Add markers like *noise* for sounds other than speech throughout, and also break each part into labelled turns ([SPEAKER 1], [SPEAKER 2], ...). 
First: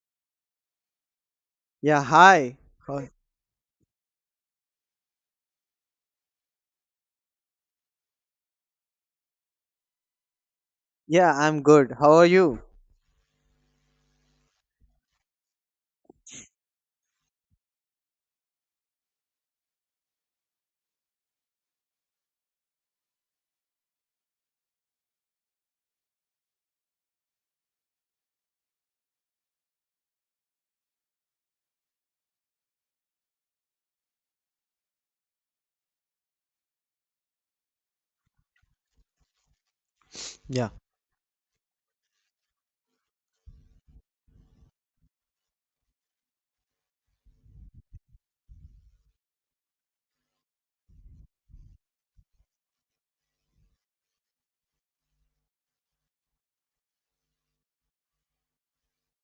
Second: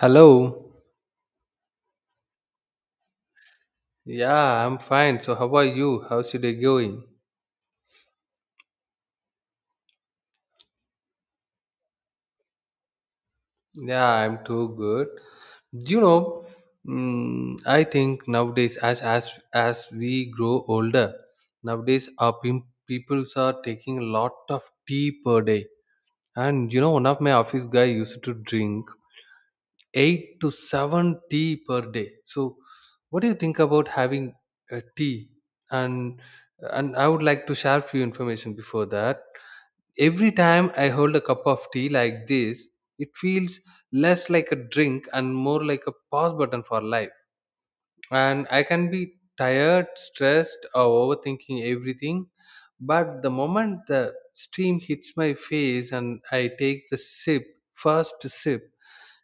[SPEAKER 1] Hello.
[SPEAKER 2] Yeah, hi. How-
[SPEAKER 1] Yeah, I'm fine. So, how are you? How's your day going?
[SPEAKER 2] Yeah, I'm good. How are you?
[SPEAKER 1] Yeah, I'm too good. You know, I think nowadays, as we grow older, nowadays our peoples are taking a lot of tea per day. And one of my office guy used to drink eight to seven tea per day. So, what do you think about having a tea? And and I would like to share few information before that. Every
[SPEAKER 2] Yeah.
[SPEAKER 1] time I hold a cup of tea like this, it feels less like a drink and more like a pause button for life. And I can be tired, stressed, or overthinking everything. But the moment the steam hits my face and I take the sip, first sip,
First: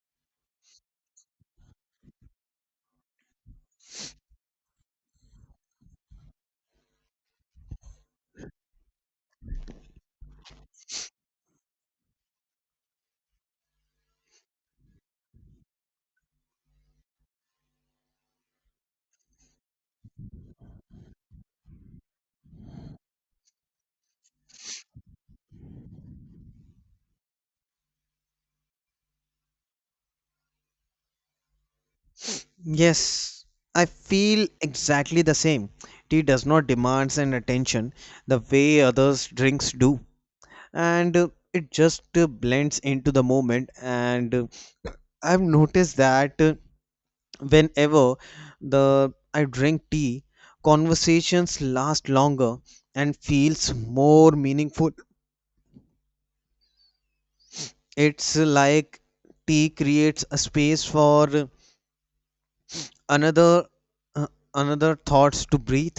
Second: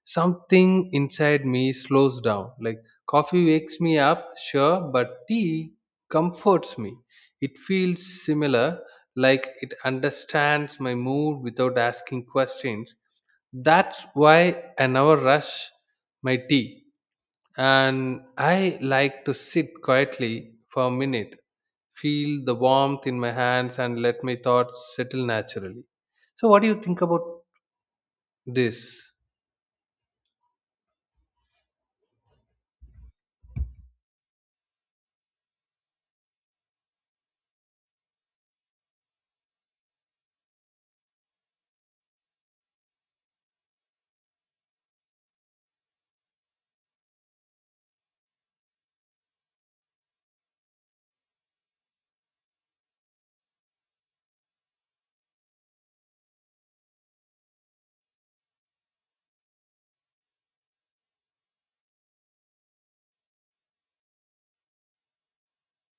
[SPEAKER 1] something inside me slows down. Like, coffee wakes me up, sure, but tea comforts me. It feels similar, like it understands my mood without asking questions. That's why I never rush my tea, and I like to sit quietly for a minute, feel the warmth in my hands, and let my thoughts settle naturally. So what do you think about this?
[SPEAKER 2] Yes, I feel exactly the same. Tea does not demand an attention the way others drinks do, and it just blends into the moment. And I've noticed that whenever the I drink tea, conversations last longer and feels more meaningful. It's like tea creates a space for another uh, another thoughts to breathe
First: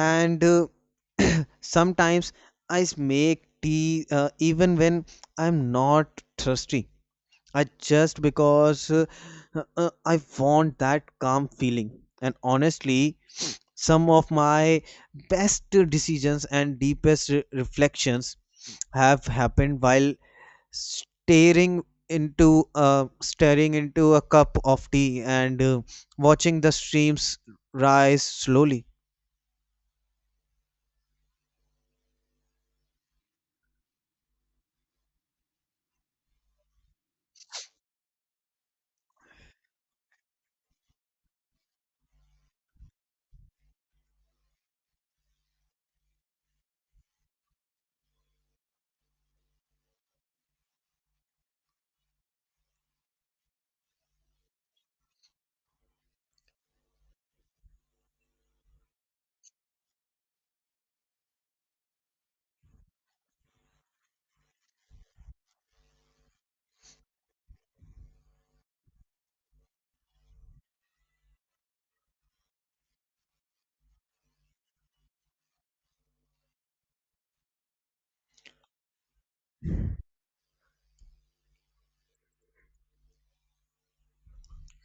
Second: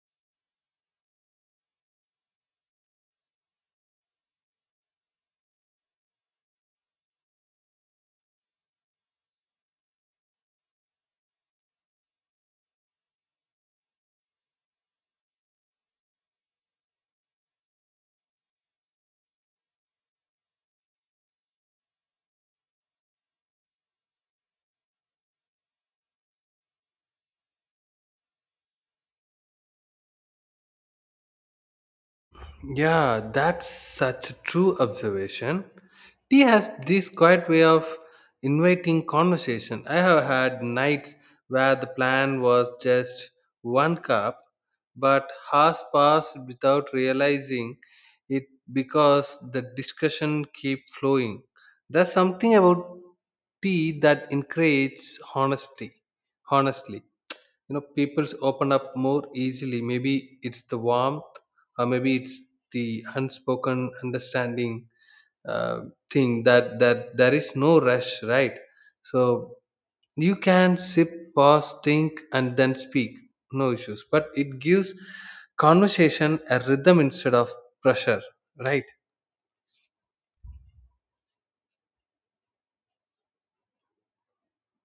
[SPEAKER 2] and *clears throat* sometimes I make tea even when I'm not thirsty. I just because I want that calm feeling. And honestly, some of my best decisions and deepest reflections have happened while staring staring into a cup of tea and watching the streams rise slowly.
[SPEAKER 1] Yeah, that's such a true observation. Tea has this quiet way of inviting conversation. I have had nights where the plan was just one cup, but hours passed without realizing it because the discussion keep flowing. There's something about tea that encourages honesty. Honestly, people's open up more easily. Maybe it's the warmth, or maybe it's the unspoken understanding uh, thing that there is no rush, right? So you can sip, pause, think, and then speak. No issues, but it gives conversation a rhythm instead of pressure, right?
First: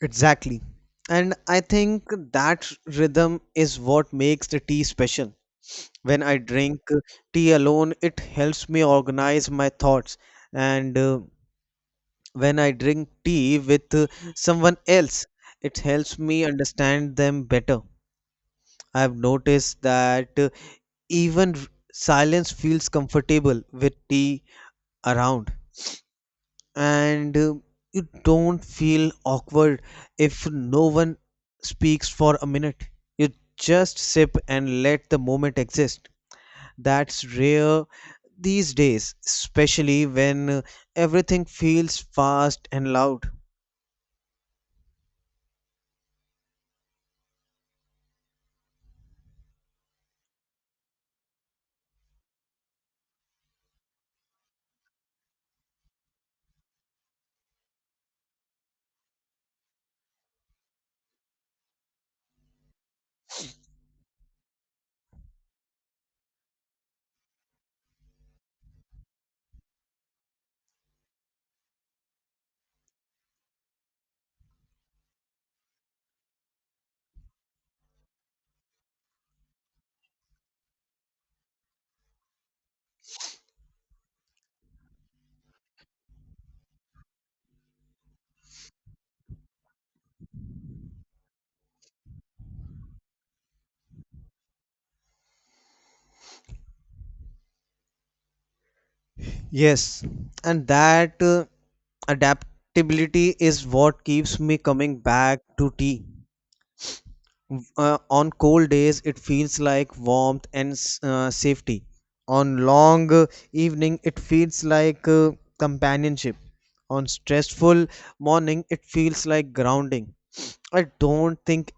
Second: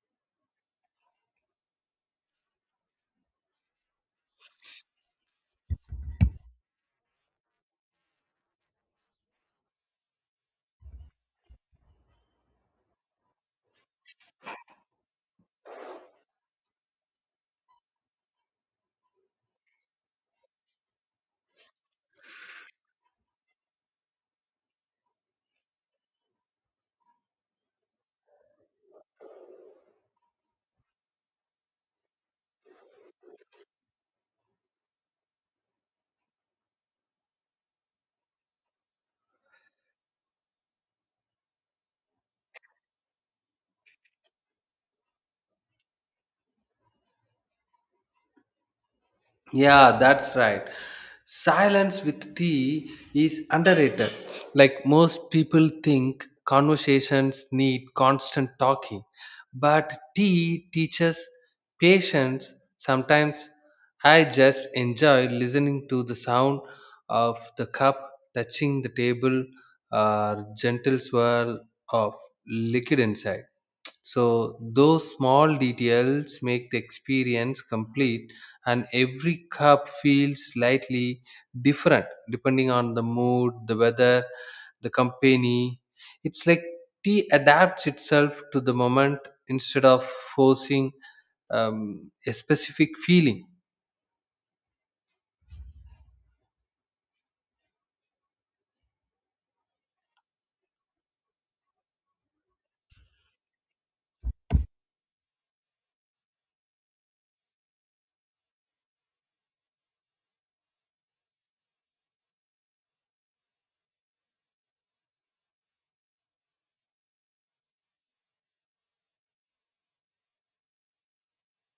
[SPEAKER 2] Exactly. And I think that rhythm is what makes the tea special. When I drink tea alone, it helps me organize my thoughts. And when I drink tea with someone else, it helps me understand them better. I've noticed that even silence feels comfortable with tea around. And you don't feel awkward if no one speaks for a minute. You just sip and let the moment exist. That's rare these days, especially when everything feels fast and loud.
[SPEAKER 1] Yeah, that's right. Silence with tea is underrated. Like most people think conversations need constant talking, but tea teaches patience. Sometimes I just enjoy listening to the sound of the cup touching the table or gentle swirl of liquid inside. So those small details make the experience complete, and every cup feels slightly different depending on the mood, the weather, the company. It's like tea adapts itself to the moment instead of forcing a specific feeling.
[SPEAKER 2] Yes, and that adaptability is what keeps me coming back to tea. On cold days, it feels like warmth and safety. On long evening, it feels like companionship. On stressful morning, it feels like grounding. I don't think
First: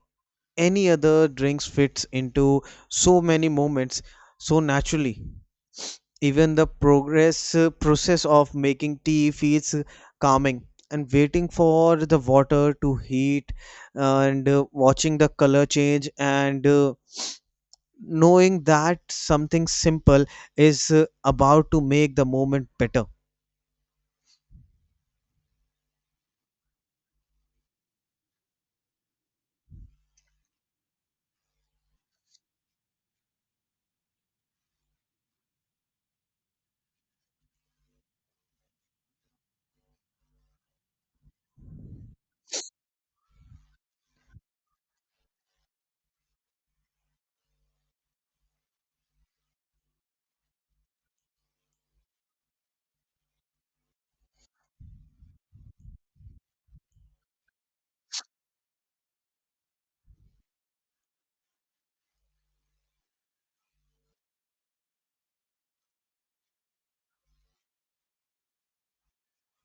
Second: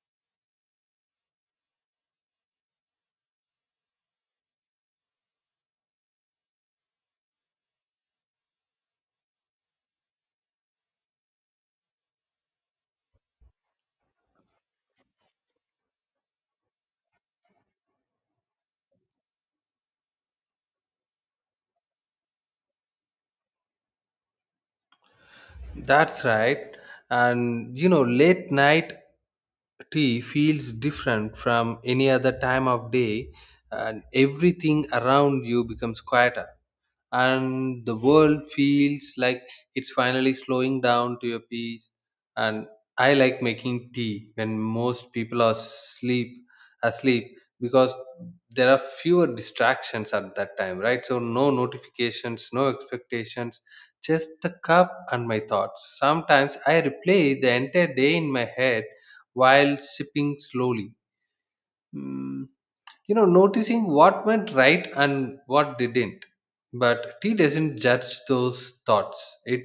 [SPEAKER 2] any other drinks fits into so many moments so naturally. Even the progress process of making tea feels calming. And waiting for the water to heat and watching the color change and knowing that something simple is about to make the moment better.
[SPEAKER 1] That's right. And late night tea feels different from any other time of day, and everything around you becomes quieter, and the world feels like it's finally slowing down to a peace. And I like making tea when most people are sleep asleep, because there are fewer distractions at that time, right? So no notifications, no expectations, just the cup and my thoughts. Sometimes I replay the entire day in my head while sipping slowly, Mm, noticing what went right and what didn't. But tea doesn't judge those thoughts. It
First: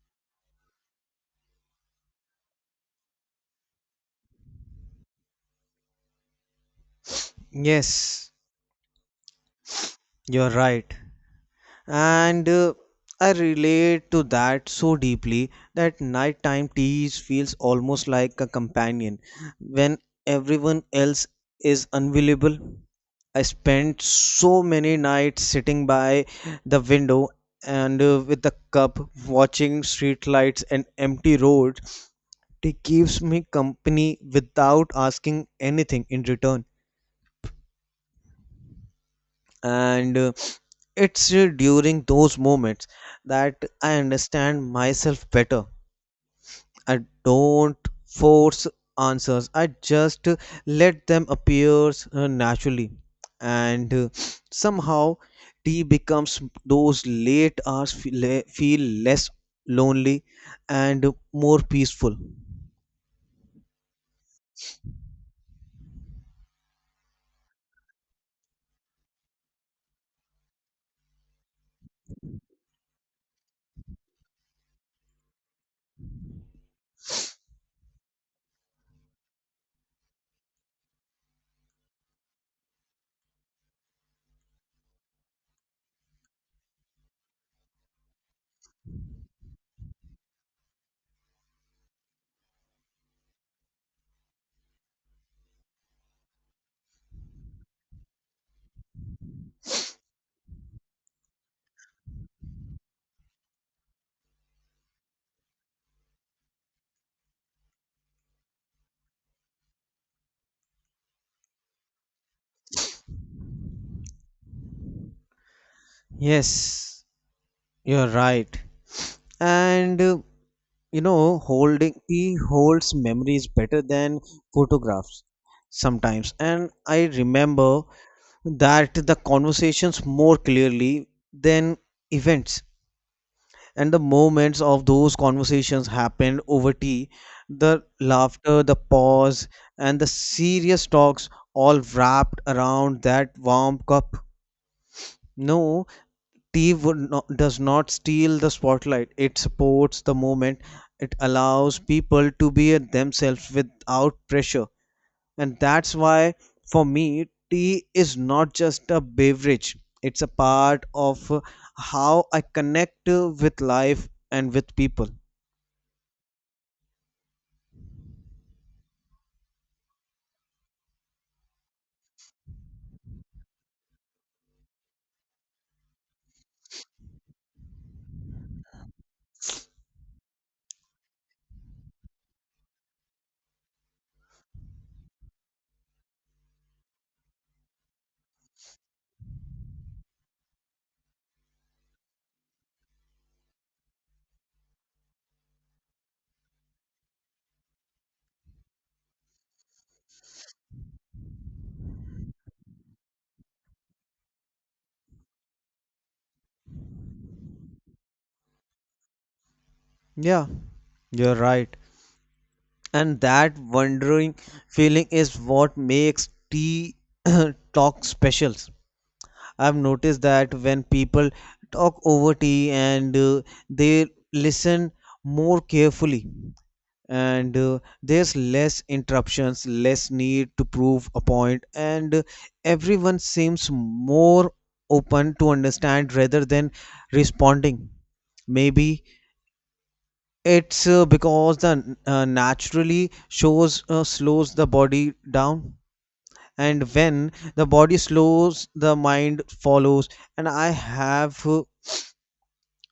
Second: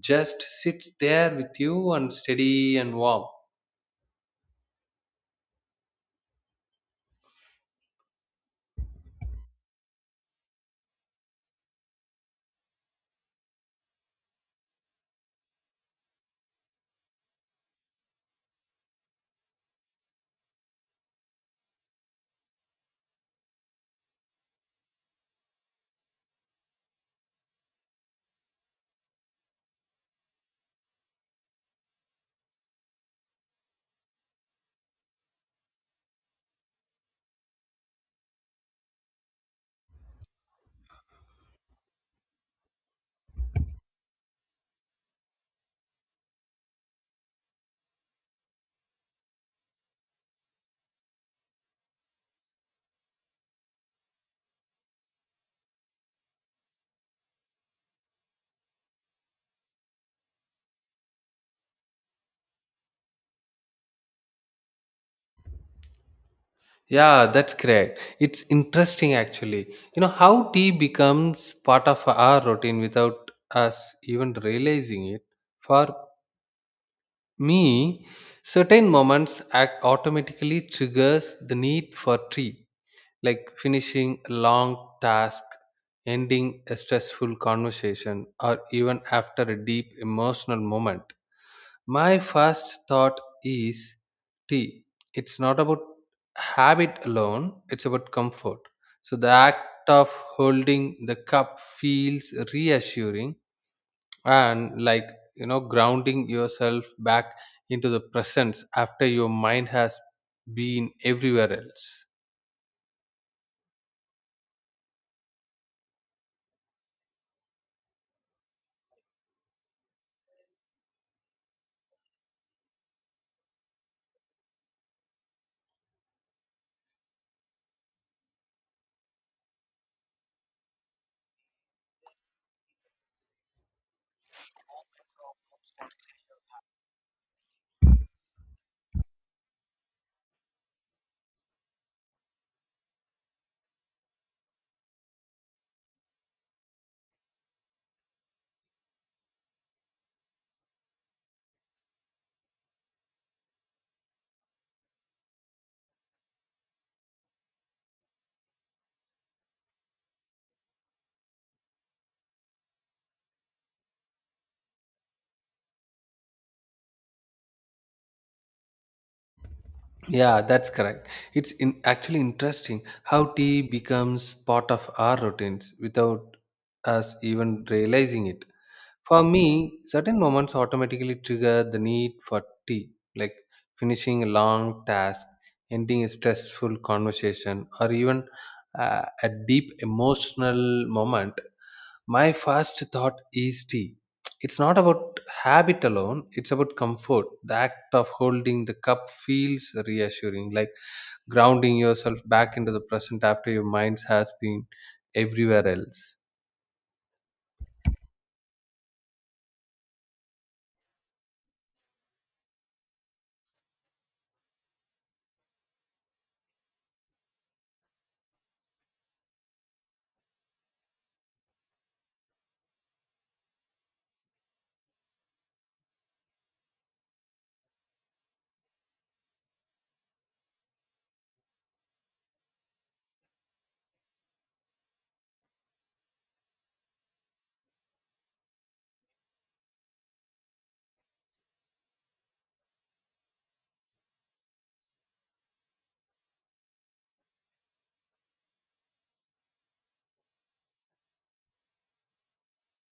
[SPEAKER 1] just sits there with you, and steady and warm.
[SPEAKER 2] Yes, you're right. And I relate to that so deeply that nighttime teas feels almost like a companion when everyone else is unavailable. I spent so many nights sitting by the window and with a cup watching streetlights and empty roads. Tea keeps me company without asking anything in return. And it's during those moments that I understand myself better. I don't force answers. I just let them appear naturally. And somehow tea becomes those late hours feel less lonely and more peaceful.
[SPEAKER 1] Yeah, that's correct. It's interesting, actually. You know how tea becomes part of our routine without us even realizing it. For me, certain moments act automatically triggers the need for tea, like finishing a long task, ending a stressful conversation, or even after a deep emotional moment. My first thought is tea. It's not about habit alone, it's about comfort. So the act of holding the cup feels reassuring, and like grounding yourself back into the presence after your mind has been everywhere else.
[SPEAKER 2] Yes, you're right. And you know, holding he holds memories better than photographs sometimes. And I remember that the conversations more clearly than events. And the moments of those conversations happened over tea, the laughter, the pause, and the serious talks all wrapped around that warm cup. No, Tea would not, does not steal the spotlight. It supports the moment. It allows people to be at themselves without pressure. And that's why, for me, tea is not just a beverage, it's a part of how I connect with life and with people.
[SPEAKER 1] Yeah, that's correct. It's actually interesting how tea becomes part of our routines without us even realizing it. For me, certain moments automatically trigger the need for tea, like finishing a long task, ending a stressful conversation, or even a deep emotional moment. My first thought is tea. It's not about habit alone, it's about comfort. The act of holding the cup feels reassuring, like grounding yourself back into the present after your mind has been everywhere else.
[SPEAKER 2] Yeah, you're right. And that wondering feeling is what makes tea *clears throat* talk special. I've noticed that when people talk over tea and they listen more carefully. And there's less interruptions, less need to prove a point. And everyone seems more open to understand rather than responding. Maybe it's because the naturally shows slows the body down. And when the body slows, the mind follows. And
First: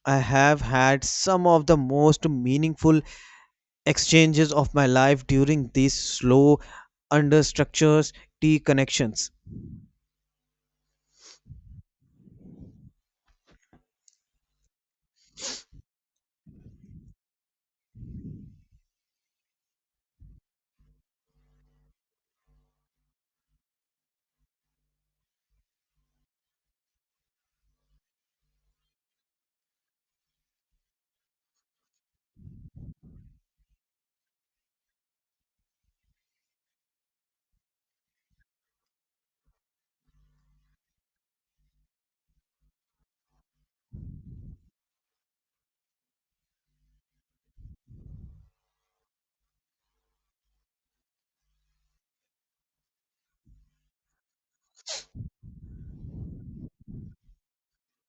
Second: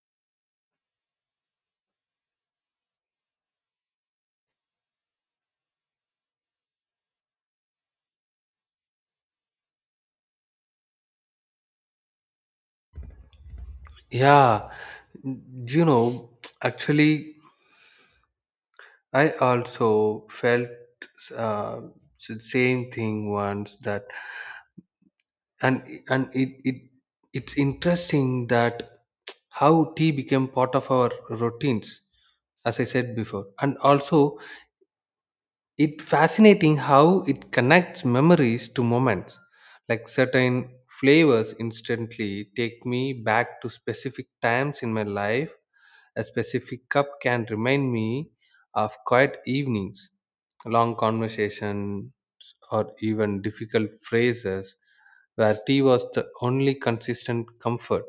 [SPEAKER 2] I have had some of the most meaningful exchanges of my life during these slow understructures t connections.
[SPEAKER 1] Yeah, you know, actually, I also felt uh, same thing once that, and and it's interesting that how tea became part of our routines, as I said before, and also it fascinating how it connects memories to moments. Like certain flavors instantly take me back to specific times in my life. A specific cup can remind me of quiet evenings, long conversations, or even difficult phrases where tea was the only consistent comfort.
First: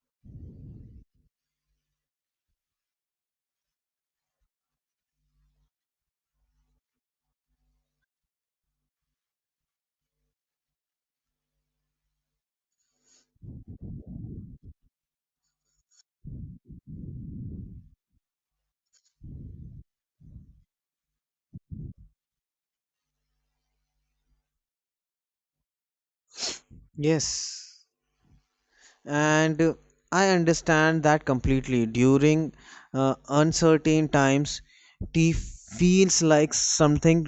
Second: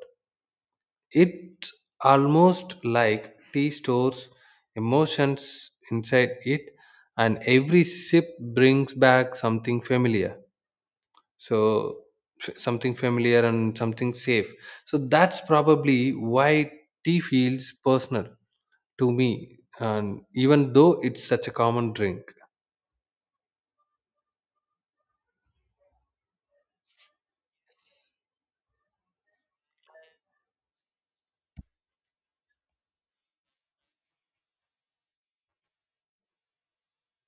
[SPEAKER 1] It almost like tea stores emotions inside it, and every sip brings back something familiar. So, something familiar and something safe. So, that's probably why tea feels personal to me, and even though it's such a common drink.
[SPEAKER 2] Yes, and I understand that completely. During uncertain times, tea feels like something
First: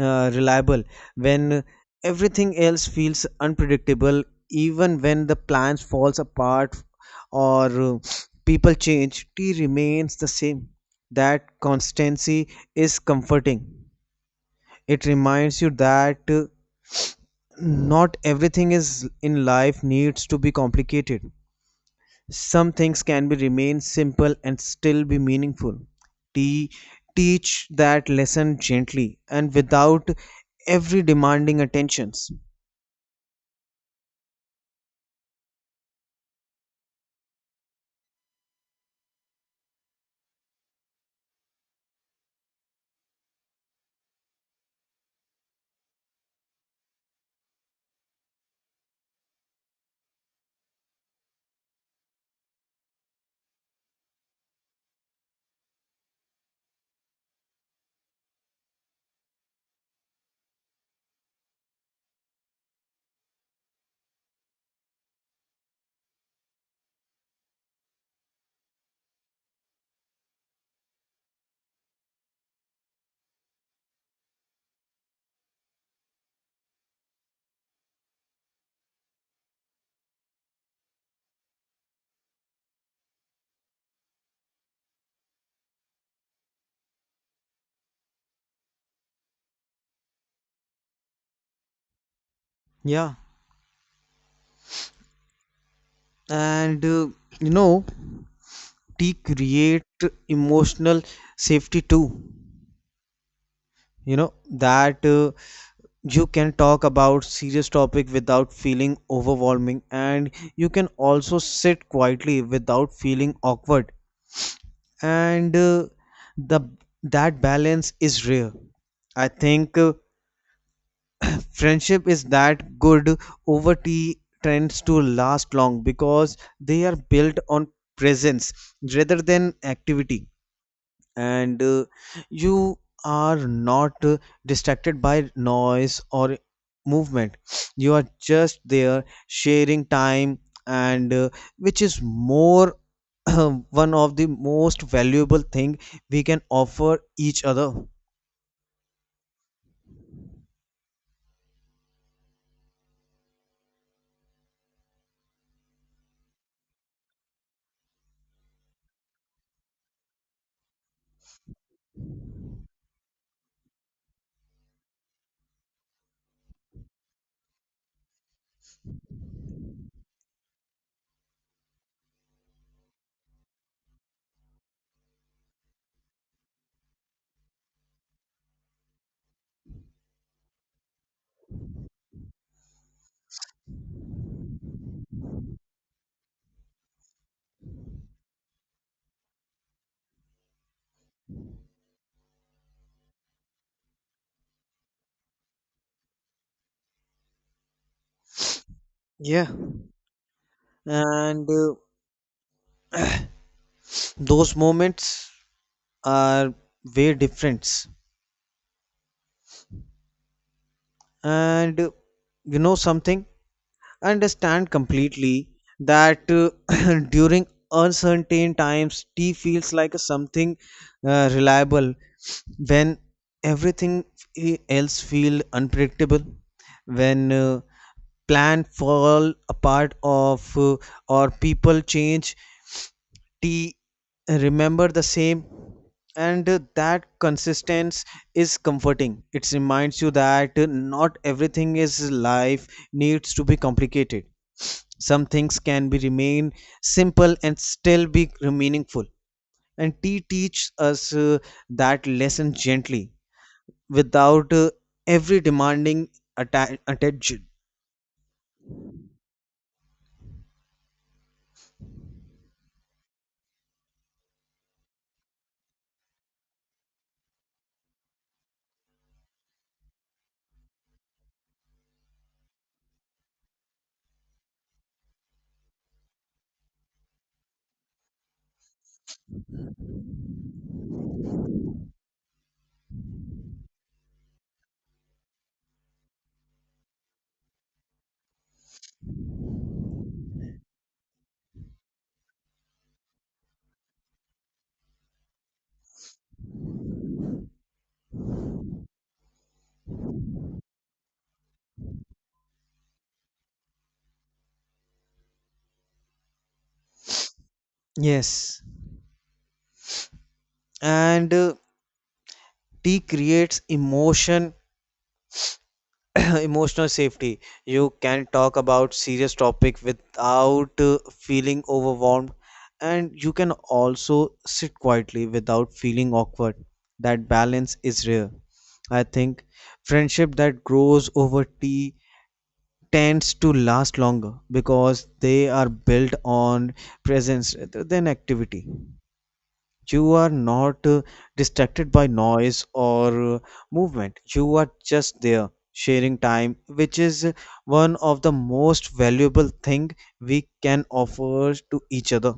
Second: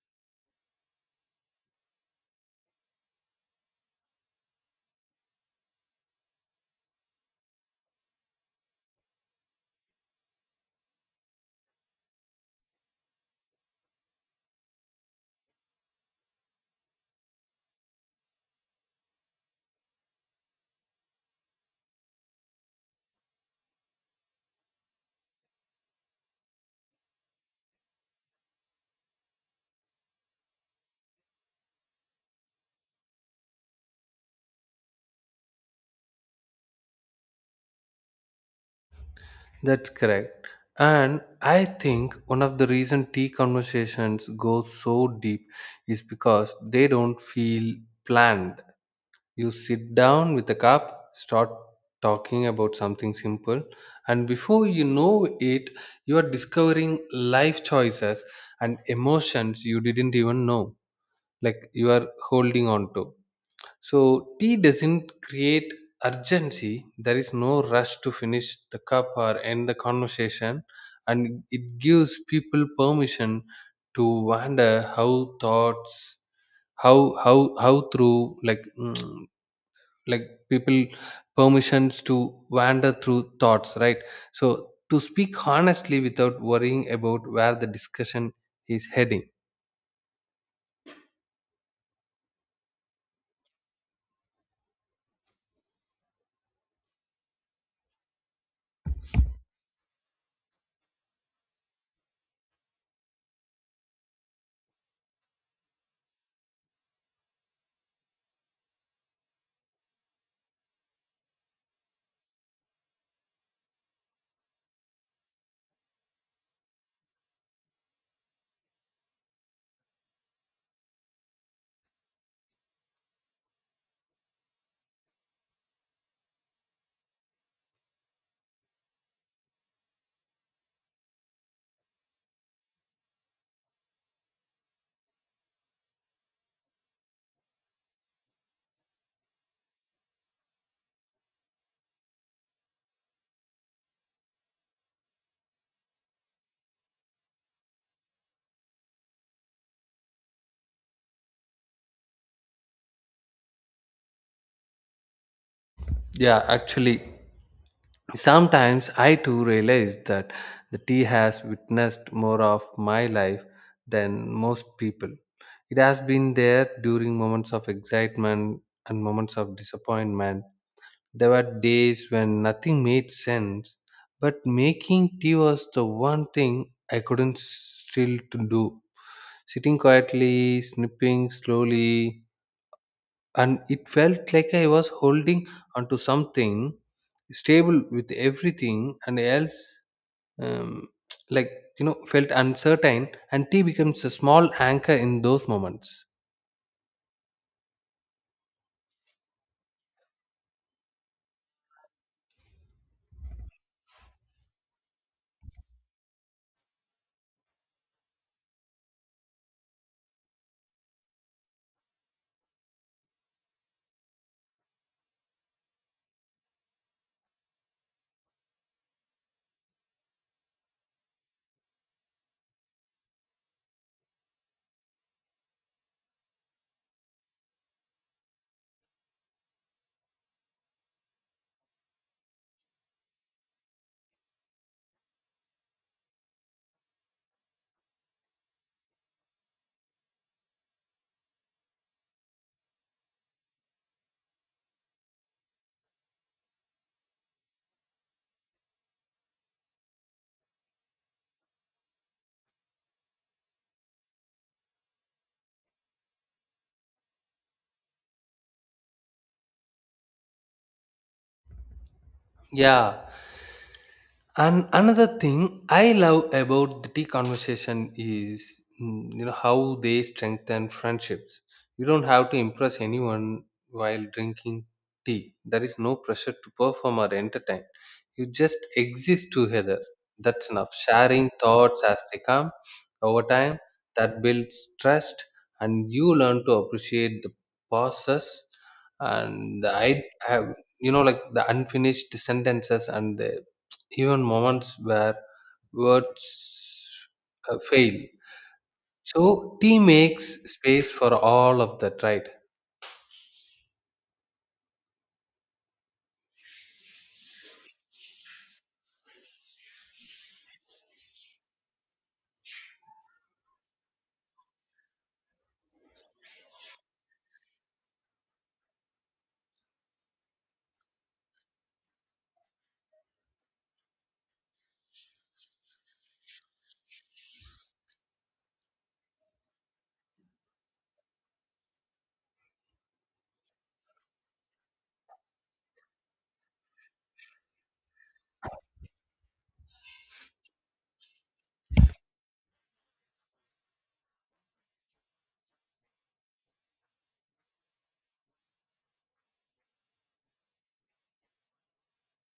[SPEAKER 2] reliable when everything else feels unpredictable, even when the plans falls apart or people change. Tea remains the same. That constancy is comforting. It reminds you that not everything is in life needs to be complicated. Some things can be remain simple and still be meaningful. Te- Teach that lesson gently and without every demanding attentions.
[SPEAKER 1] That's correct. And I think one of the reason tea conversations go so deep is because they don't feel planned. You sit down with a cup, start talking about something simple, and before you know it, you are discovering life choices and emotions you didn't even know, like you are holding on to. So, tea doesn't create urgency. There is no rush to finish the cup or end the conversation, and it gives people permission to wonder how thoughts, how through like, like people permissions to wander through thoughts, right? So to speak honestly without worrying about where the discussion is heading.
[SPEAKER 2] Yeah, and you know, tea create emotional safety too. You know that you can talk about serious topic without feeling overwhelming, and you can also sit quietly without feeling awkward. And the that balance is rare. I think friendship is that good over tea tends to last long because they are built on presence rather than activity. And you are not distracted by noise or movement. *sniffs* You are just there sharing time, and which is more *clears throat* one of the most valuable thing we can offer each other.
[SPEAKER 1] Yeah, actually, sometimes I too realize that the tea has witnessed more of my life than most people. It has been there during moments of excitement and moments of disappointment. There were days when nothing made sense, but making tea was the one thing I couldn't still to do. Sitting quietly, snipping slowly, and it felt like I was holding onto something stable with everything and else. um, like, felt uncertain, and tea becomes a small anchor in those moments.
[SPEAKER 2] Yeah, and those moments are way different. And you know, something I understand completely, that *coughs* *clears throat* during uncertain times tea feels like a something reliable when everything else feel unpredictable. When plan fall apart of or people change, t remember the same. And that consistency is comforting. It reminds you that not everything is life needs to be complicated. Some things can be remain simple and still be meaningful. And tea teaches us that lesson gently, without every demanding attention.
[SPEAKER 1] Yeah. And another thing I love about the tea conversation is, how they strengthen friendships. You don't have to impress anyone while drinking tea. There is no pressure to perform or entertain. You just exist together. That's enough. Sharing thoughts as they come over time, that builds trust, and you learn to appreciate the pauses, and the I have you know like the unfinished sentences, and the even moments where words fail. So tea makes space for all of that, right?
[SPEAKER 2] Yes, and tea creates emotion *coughs* *clears throat* emotional safety. You can talk about serious topic without feeling overwhelmed, and you can also sit quietly without feeling awkward. That balance is rare. I think friendship that grows over tea tends to last longer because they are built on presence rather than activity. You are not distracted by noise or movement. You are just there sharing time, which is one of the most valuable thing we can offer to each other.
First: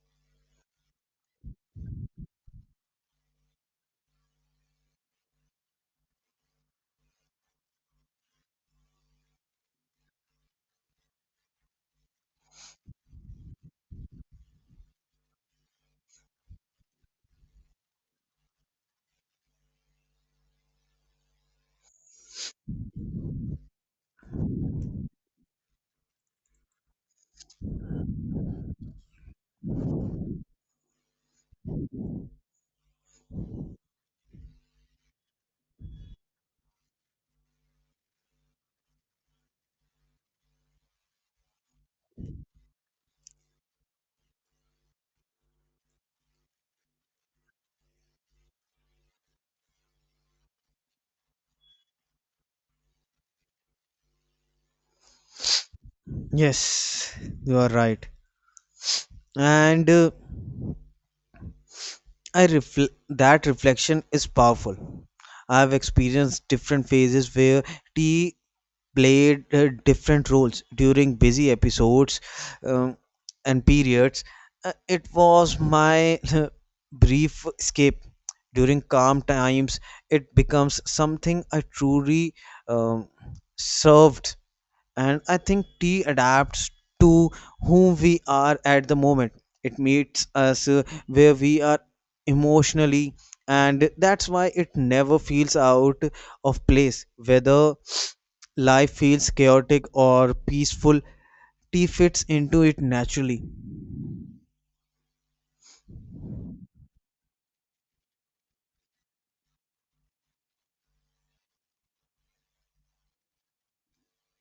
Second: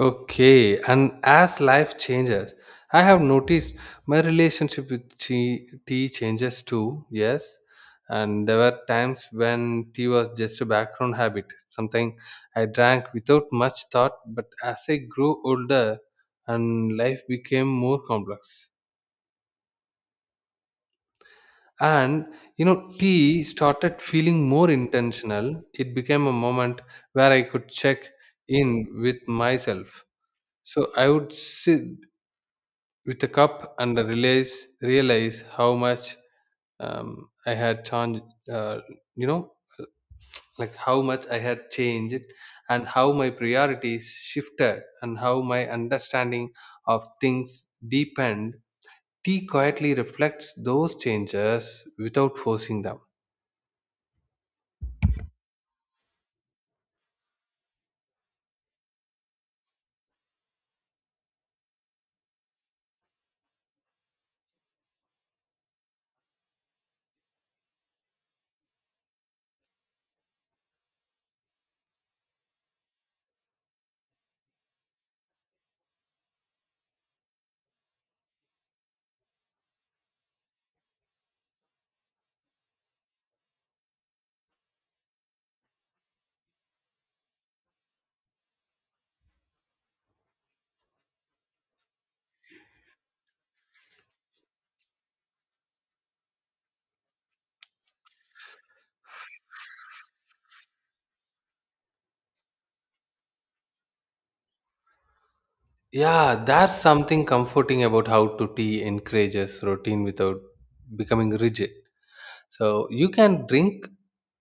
[SPEAKER 1] Okay, and as life changes, I have noticed my relationship with tea changes too, yes. And there were times when tea was just a background habit, something I drank without much thought, but as I grew older and life became more complex, and tea started feeling more intentional. It became a moment where I could check in with myself. So I would sit with a cup and realize how much, I had changed, uh, you know like how much I had changed, and how my priorities shifted, and how my understanding of things deepened. Tea quietly reflects those changes without forcing them.
[SPEAKER 2] Yes, you are right. And that reflection is powerful. I've experienced different phases where tea played different roles during busy episodes, um, and periods. It was my *laughs* brief escape. During calm times, it becomes something I truly um, served. And I think tea adapts to whom we are at the moment. It meets us where we are emotionally, and that's why it never feels out of place. Whether life feels chaotic or peaceful, tea fits into it naturally.
[SPEAKER 1] Yeah, that's something comforting about how to tea encourages routine without becoming rigid. So you can drink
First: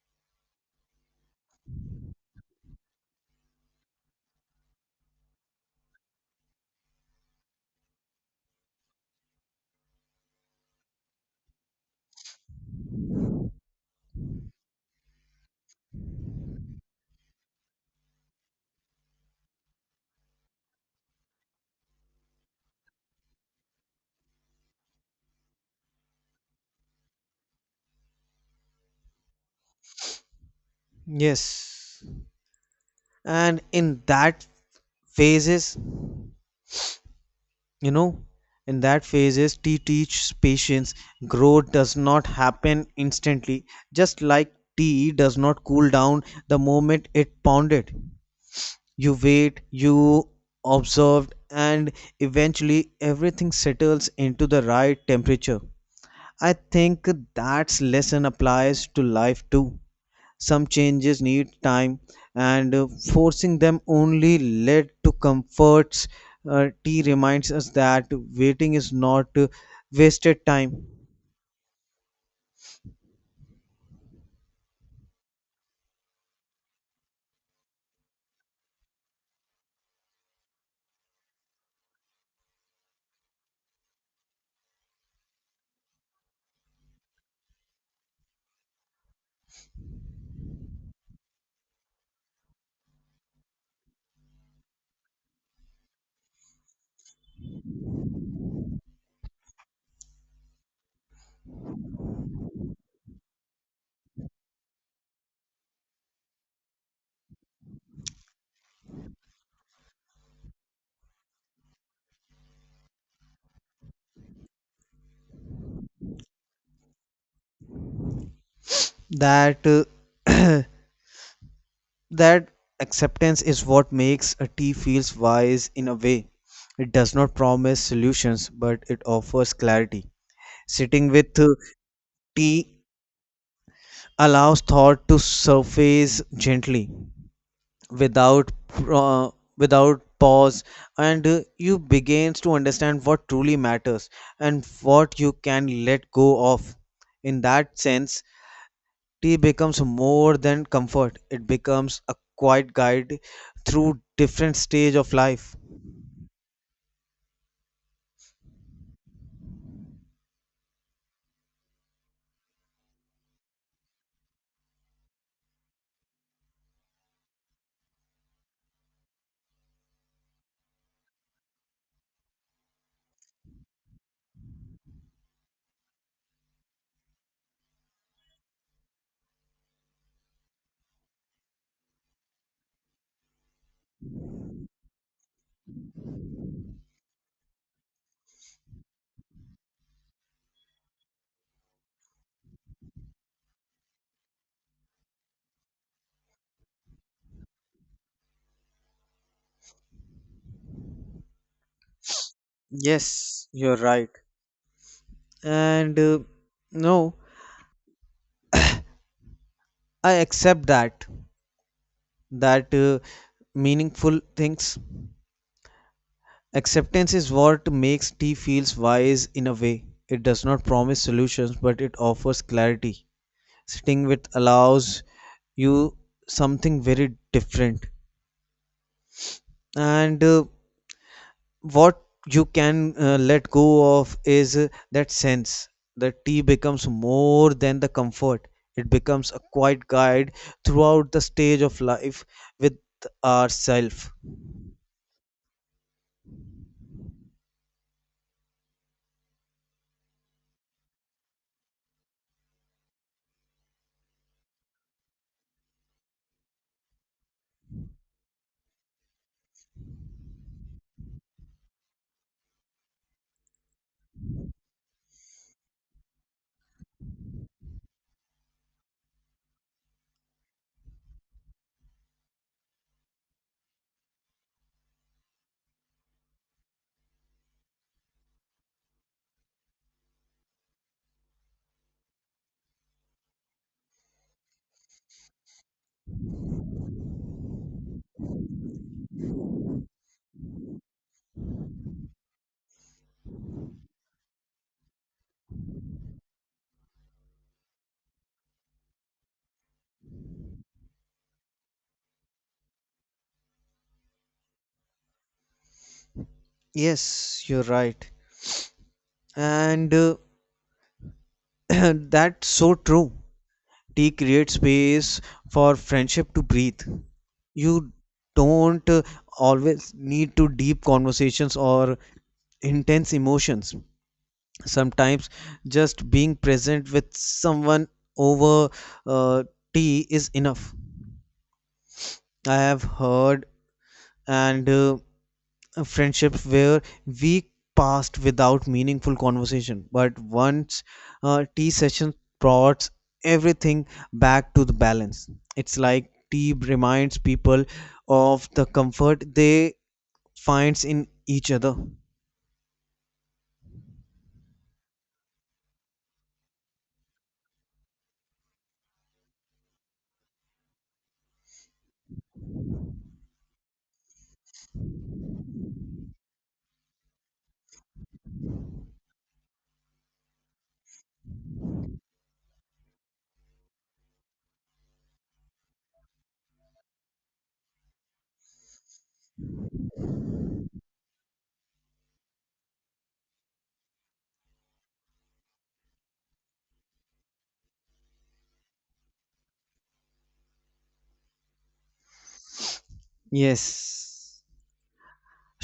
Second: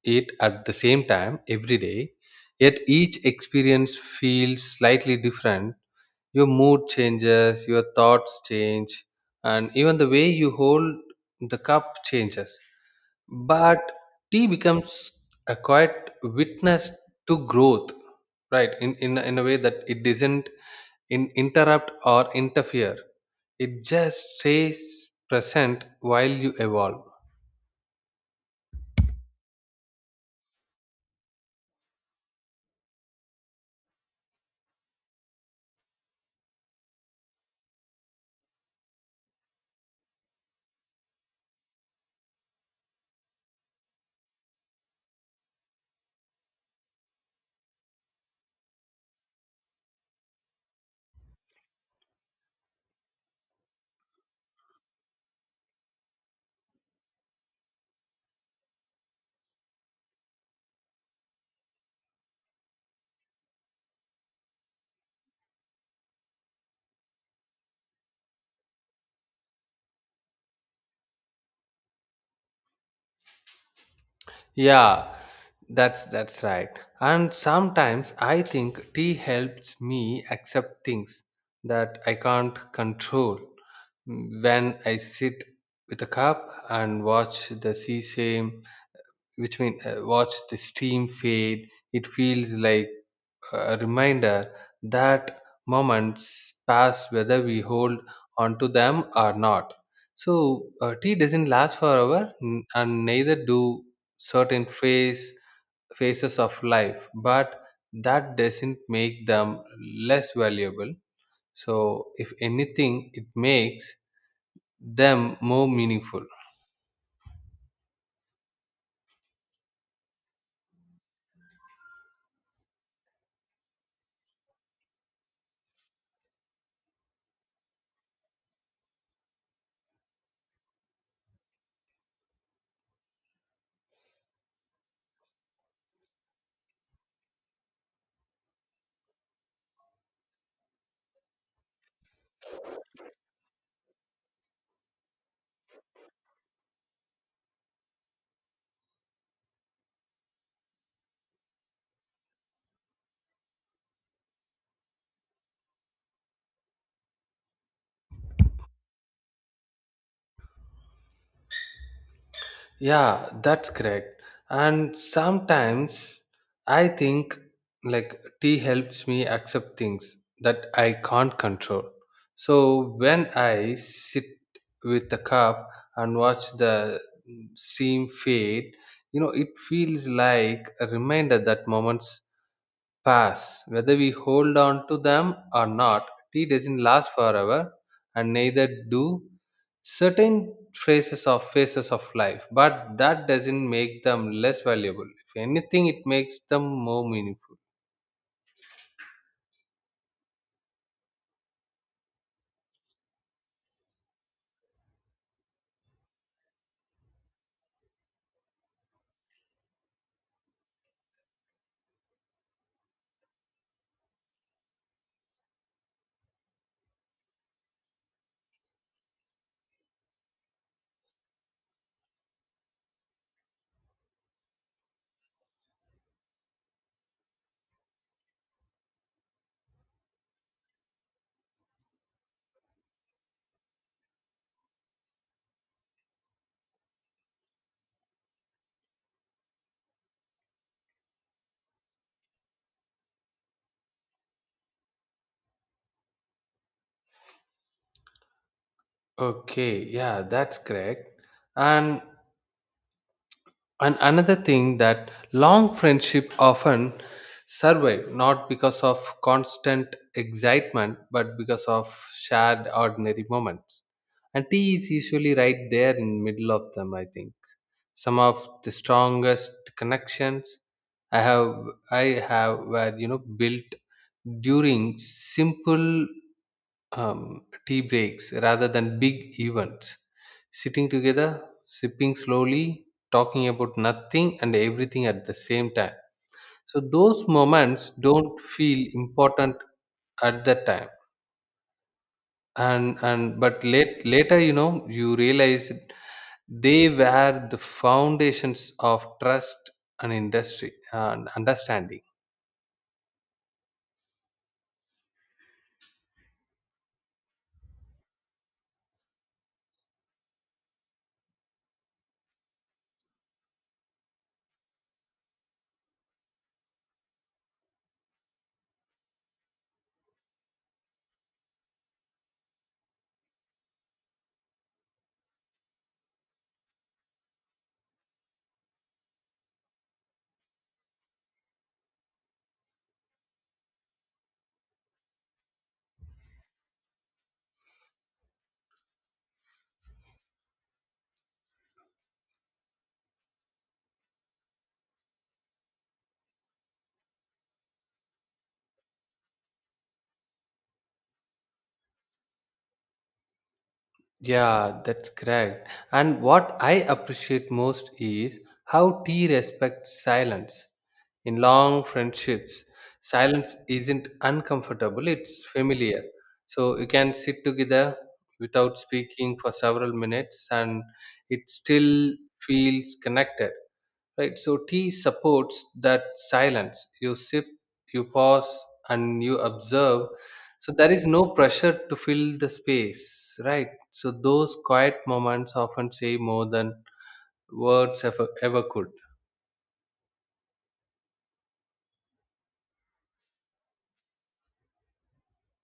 [SPEAKER 1] it at the same time every day, yet each experience feels slightly different. Your mood changes, your thoughts change, and even the way you hold the cup changes. But tea becomes a quiet witness to growth, right? In a way that it doesn't in interrupt or interfere. It just stays present while you evolve.
[SPEAKER 2] Yes, and phases you know in that phases, tea teaches patience. Growth does not happen instantly, just like tea does not cool down the moment it pounded. You wait, you observe, and eventually everything settles into the right temperature. I think that's lesson applies to life too. Some changes need time, and forcing them only led to comforts. Uh, t reminds us that waiting is not wasted time.
[SPEAKER 1] Yeah, that's right. And sometimes I think tea helps me accept things that I can't control. When I sit with a cup and watch the sea same, which mean watch the steam fade, it feels like a reminder that moments pass whether we hold on to them or not. So, tea doesn't last forever, and neither do certain phases of life, but that doesn't make them less valuable. So, if anything, it makes them more meaningful.
[SPEAKER 2] That *clears throat* that acceptance is what makes a tea feels wise in a way. It does not promise solutions, but it offers clarity. Sitting with tea allows thought to surface gently without pause. And you begins to understand what truly matters and what you can let go of. In that sense, tea becomes more than comfort. It becomes a quiet guide through different stage of life.
[SPEAKER 1] Yeah, that's correct. And sometimes I think like tea helps me accept things that I can't control. So when I sit with the cup and watch the steam fade, it feels like a reminder that moments pass. Whether we hold on to them or not, tea doesn't last forever, and neither do certain phases of life. But that doesn't make them less valuable. If anything, it makes them more meaningful.
[SPEAKER 2] Yes, you're right. And no, I accept that, that meaningful things. Acceptance is what makes tea feels wise in a way. It does not promise solutions, but it offers clarity. Sitting with allows you something very different. And what you can let go of is that sense that tea becomes more than the comfort. It becomes a quiet guide throughout the stage of life with ourself.
[SPEAKER 1] Okay, yeah, that's correct. And And another thing, that long friendship often survive, not because of constant excitement, but because of shared ordinary moments. And tea is usually right there in middle of them, I think. Some of the strongest connections I have I have were built during simple tea breaks rather than big events. Sitting together, sipping slowly, talking about nothing and everything at the same time. So those moments don't feel important at that time, and but later, you realize they were the foundations of trust and industry and understanding.
[SPEAKER 2] Yes, you're right. And *clears throat* that's so true. Tea creates space for friendship to breathe. You don't always need to deep conversations or intense emotions. Sometimes just being present with someone over uh, tea is enough. I have heard, and a friendship where week passed without meaningful conversation, but once tea session brought everything back to the balance. It's like tea reminds people of the comfort they finds in each other.
[SPEAKER 1] Yeah, that's correct. And what I appreciate most is how tea respects silence. In long friendships, silence isn't uncomfortable, it's familiar. So you can sit together without speaking for several minutes and it still feels connected, right? So tea supports that silence. You sip, you pause, and you observe. So there is no pressure to fill the space, right? So those quiet moments often say more than words ever, ever could.
[SPEAKER 2] Yes,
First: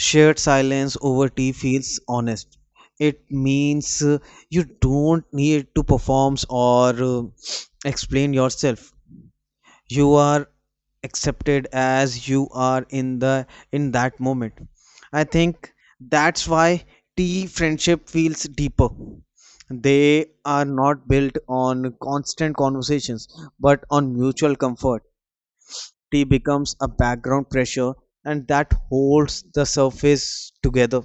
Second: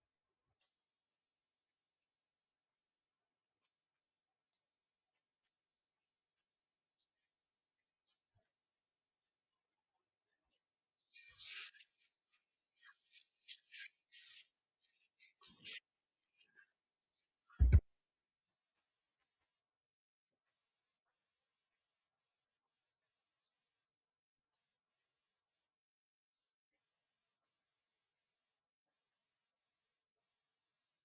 [SPEAKER 2] shared silence over tea feels honest. It means you don't need to perform or *sniffs* explain yourself. You are accepted as you are in the in that moment. I think that's why tea friendship feels deeper. They are not built on constant conversations, but on mutual comfort. Tea becomes a background pressure, and that holds the surface together.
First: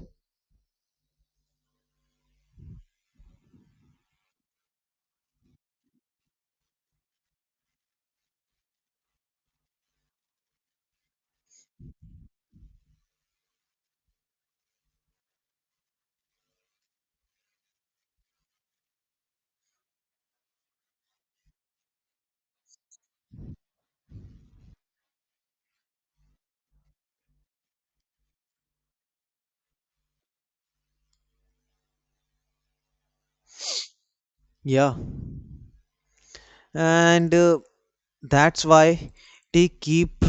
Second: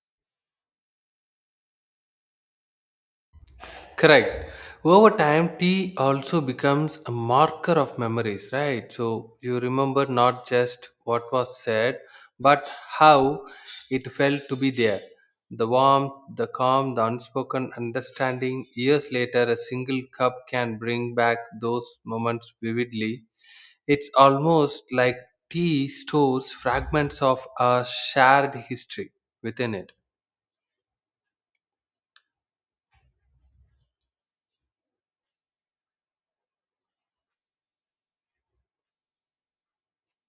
[SPEAKER 1] Correct. Over time, tea also becomes a marker of memories, right? So you remember not just what was said, but how it felt to be there. The warmth, the calm, the unspoken understanding. Years later, a single cup can bring back those moments vividly. It's almost like tea stores fragments of our shared history within it.
[SPEAKER 2] Yeah, and that's why they keep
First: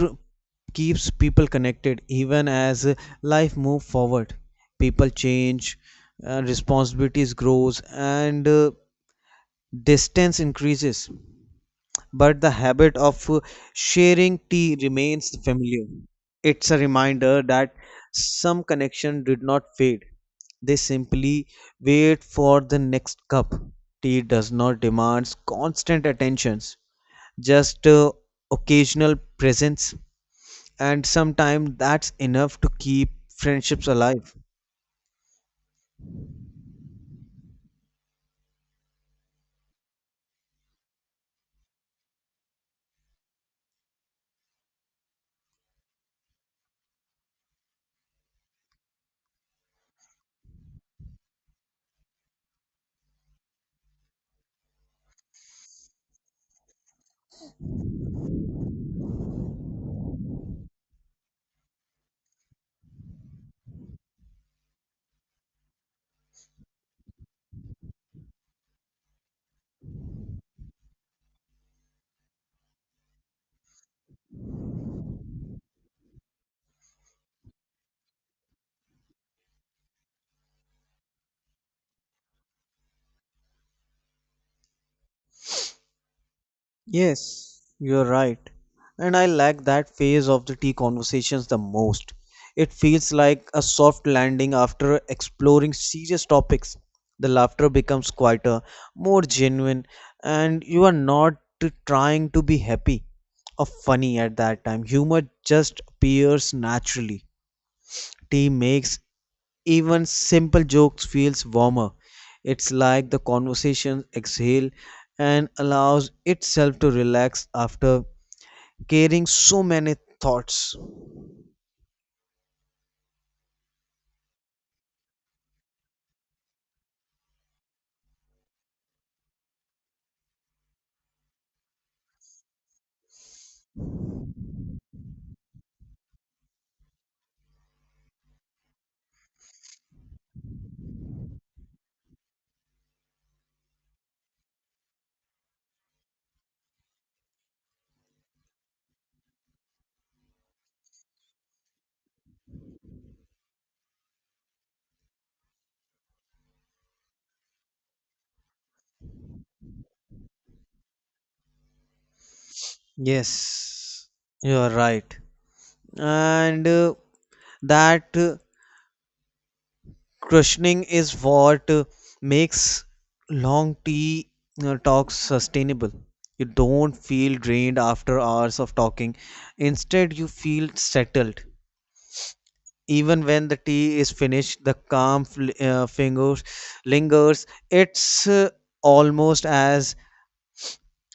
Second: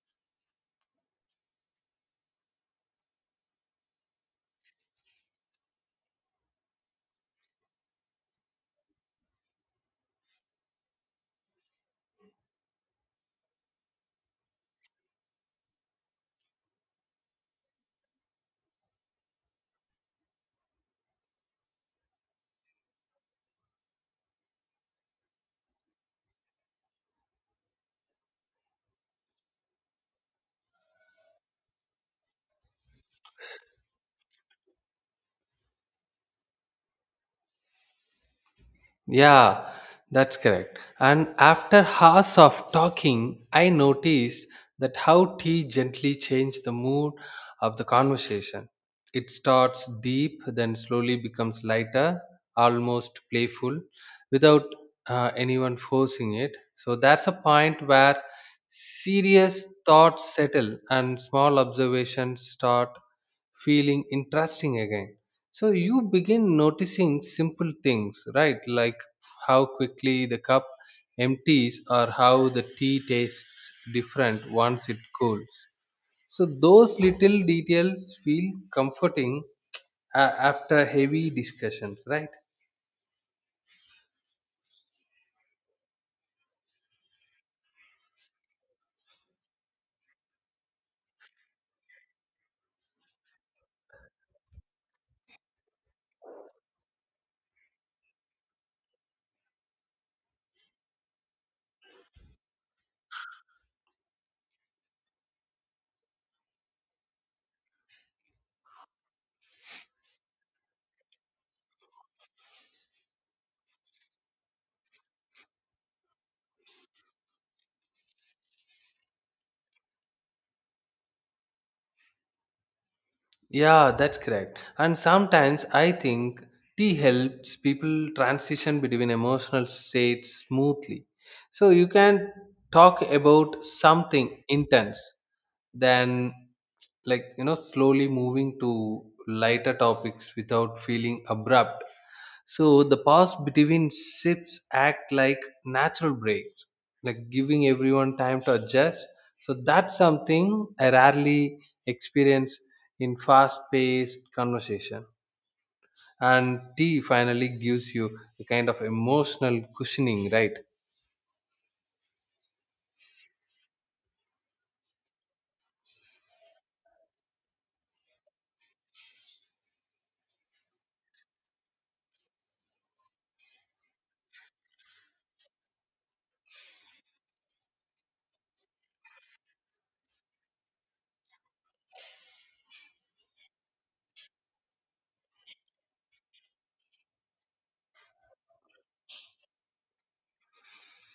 [SPEAKER 2] keeps people connected even as life move forward. People change, responsibilities grows, and distance increases. But the habit of sharing tea remains familiar. It's a reminder that some connection did not fade, they simply wait for the next cup. Tea does not demand constant attentions, just occasional presence, and sometimes that's enough to keep friendships alive.
[SPEAKER 1] Yeah, that's correct. And after hours of talking, I noticed that how tea gently changed the mood of the conversation. It starts deep, then slowly becomes lighter, almost playful, without anyone forcing it. So that's a point where serious thoughts settle and small observations start feeling interesting again. So you begin noticing simple things, right? Like how quickly the cup empties, or how the tea tastes different once it cools. So those little details feel comforting after heavy discussions, right?
[SPEAKER 2] Yes, you're right. And I like that phase of the tea conversations the most. It feels like a soft landing after exploring serious topics. The laughter becomes quieter, more genuine, and you are not trying to be happy or funny at that time. Humor just appears naturally. Tea makes even simple jokes feels warmer. It's like the conversation exhale and allows itself to relax after carrying so many thoughts.
[SPEAKER 1] Yeah, that's correct. And sometimes I think tea helps people transition between emotional states smoothly. So you can talk about something intense, then, like, slowly moving to lighter topics without feeling abrupt. So the pause between shifts act like natural breaks, like giving everyone time to adjust. So that's something I rarely experience in fast-paced conversation. And tea finally gives you a kind of emotional cushioning, right?
[SPEAKER 2] Yes, you are right. And that cushioning is what makes long tea talks sustainable. You don't feel drained after hours of talking. Instead, you feel settled. Even when the tea is finished, the calm fingers lingers. It's almost as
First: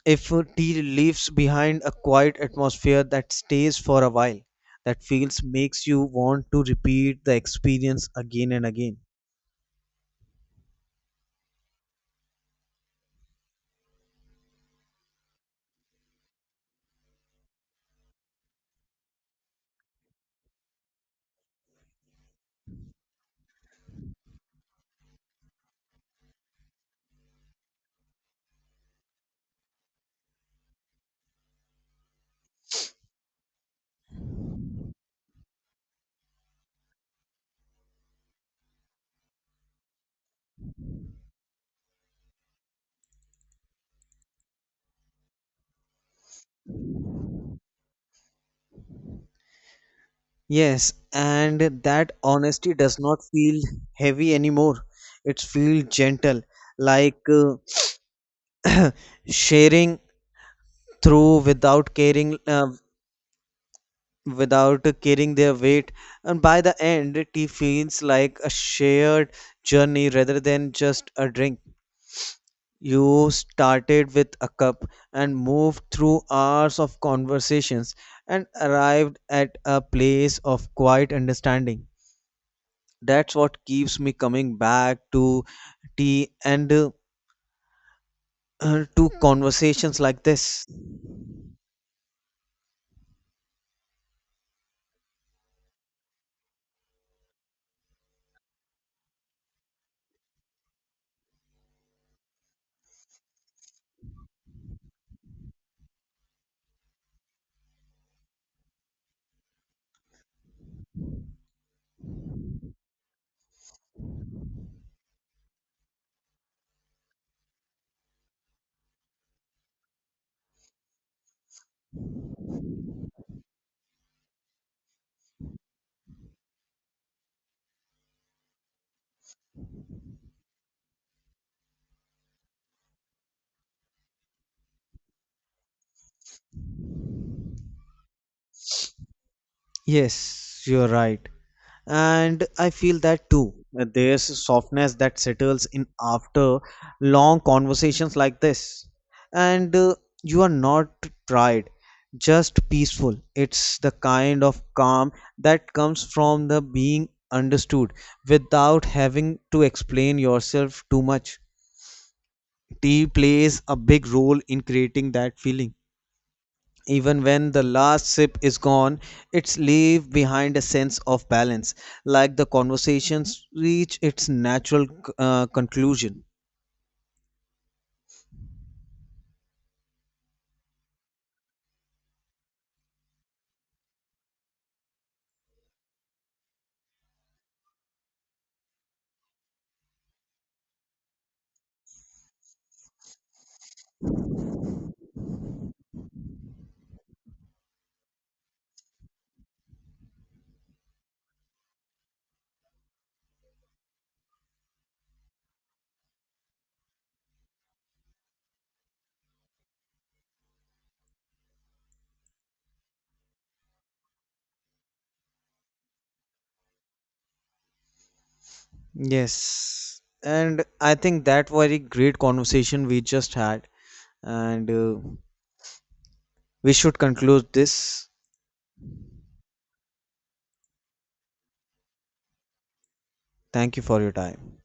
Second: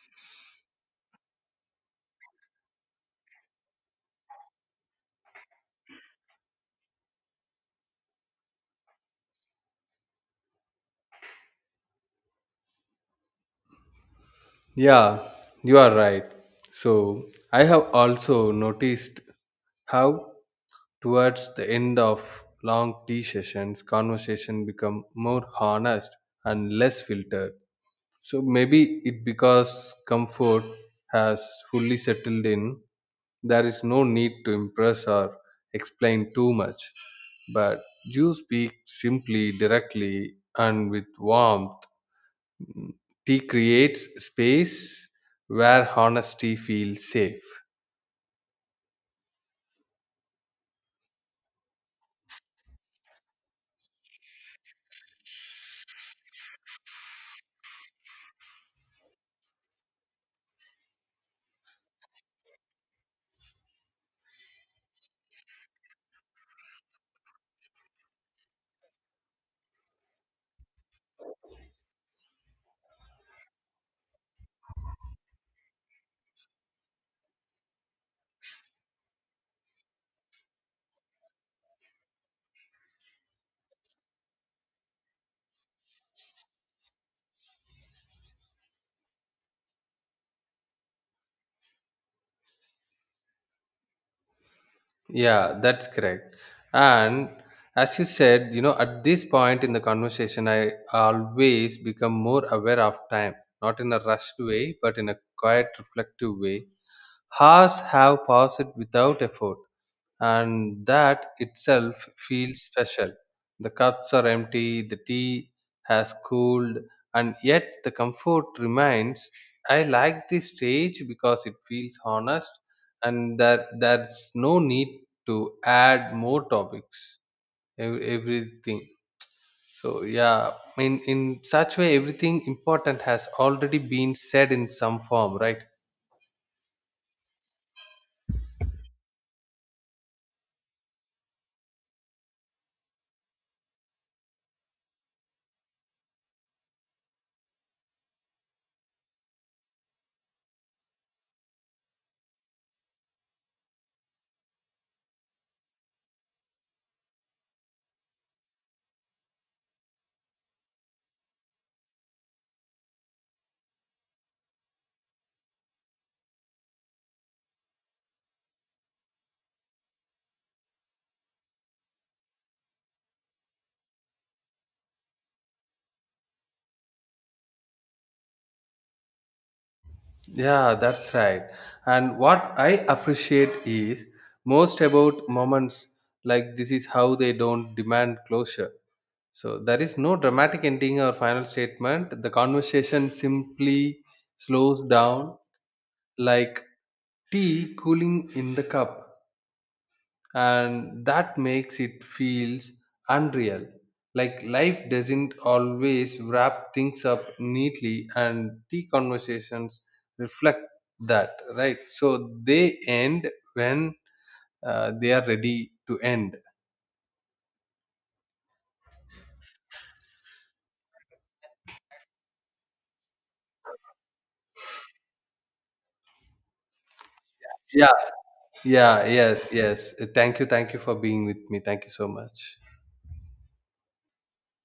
[SPEAKER 2] if tea leaves behind a quiet atmosphere that stays for a while, that feels makes you want to repeat the experience again and again.
[SPEAKER 1] Yeah, you are right. So I have also noticed how towards the end of long tea sessions, conversation become more honest and less filtered. So maybe it because comfort has fully settled in. There is no need to impress or explain too much. But you speak simply, directly, and with warmth. Tea creates space where honesty feels safe.
[SPEAKER 2] Yes, and that honesty does not feel heavy anymore. It feels gentle, like uh, *clears throat* sharing through without caring, without carrying their weight. And by the end, tea feels like a shared journey rather than just a drink. You started with a cup and moved through hours of conversations and arrived at a place of quiet understanding. That's what keeps me coming back to tea and *clears throat* to conversations like this.
[SPEAKER 1] Yeah, that's correct. And as you said, at this point in the conversation, I always become more aware of time, not in a rushed way, but in a quiet, reflective way. Hours have passed without effort, and that itself feels special. The cups are empty, the tea has cooled, and yet the comfort remains. I like this stage because it feels honest, and that there's no need to add more topics, everything. So, yeah, in such way, everything important has already been said in some form, right?
[SPEAKER 2] Yes, you're right. And I feel that too. There's a softness that settles in after long conversations like this. And you are not tried, just peaceful. It's the kind of calm that comes from the being understood without having to explain yourself too much. Tea plays a big role in creating that feeling. Even when the last sip is gone, it's leave behind a sense of balance, like the conversations reach its natural conclusion.
[SPEAKER 1] Yeah, that's right. And what I appreciate is most about moments like this is how they don't demand closure. So there is no dramatic ending or final statement. The conversation simply slows down, like tea cooling in the cup, and that makes it feels unreal. Like life doesn't always wrap things up neatly, and tea conversations reflect that, right? So they end when they are ready to end.
[SPEAKER 2] Yes, and I think that very great conversation we just had, and we should conclude
[SPEAKER 1] Yeah,
[SPEAKER 2] this.
[SPEAKER 1] yeah, yes, yes, thank you, thank you for being with me. Thank you so much.
[SPEAKER 2] Thank you for your time.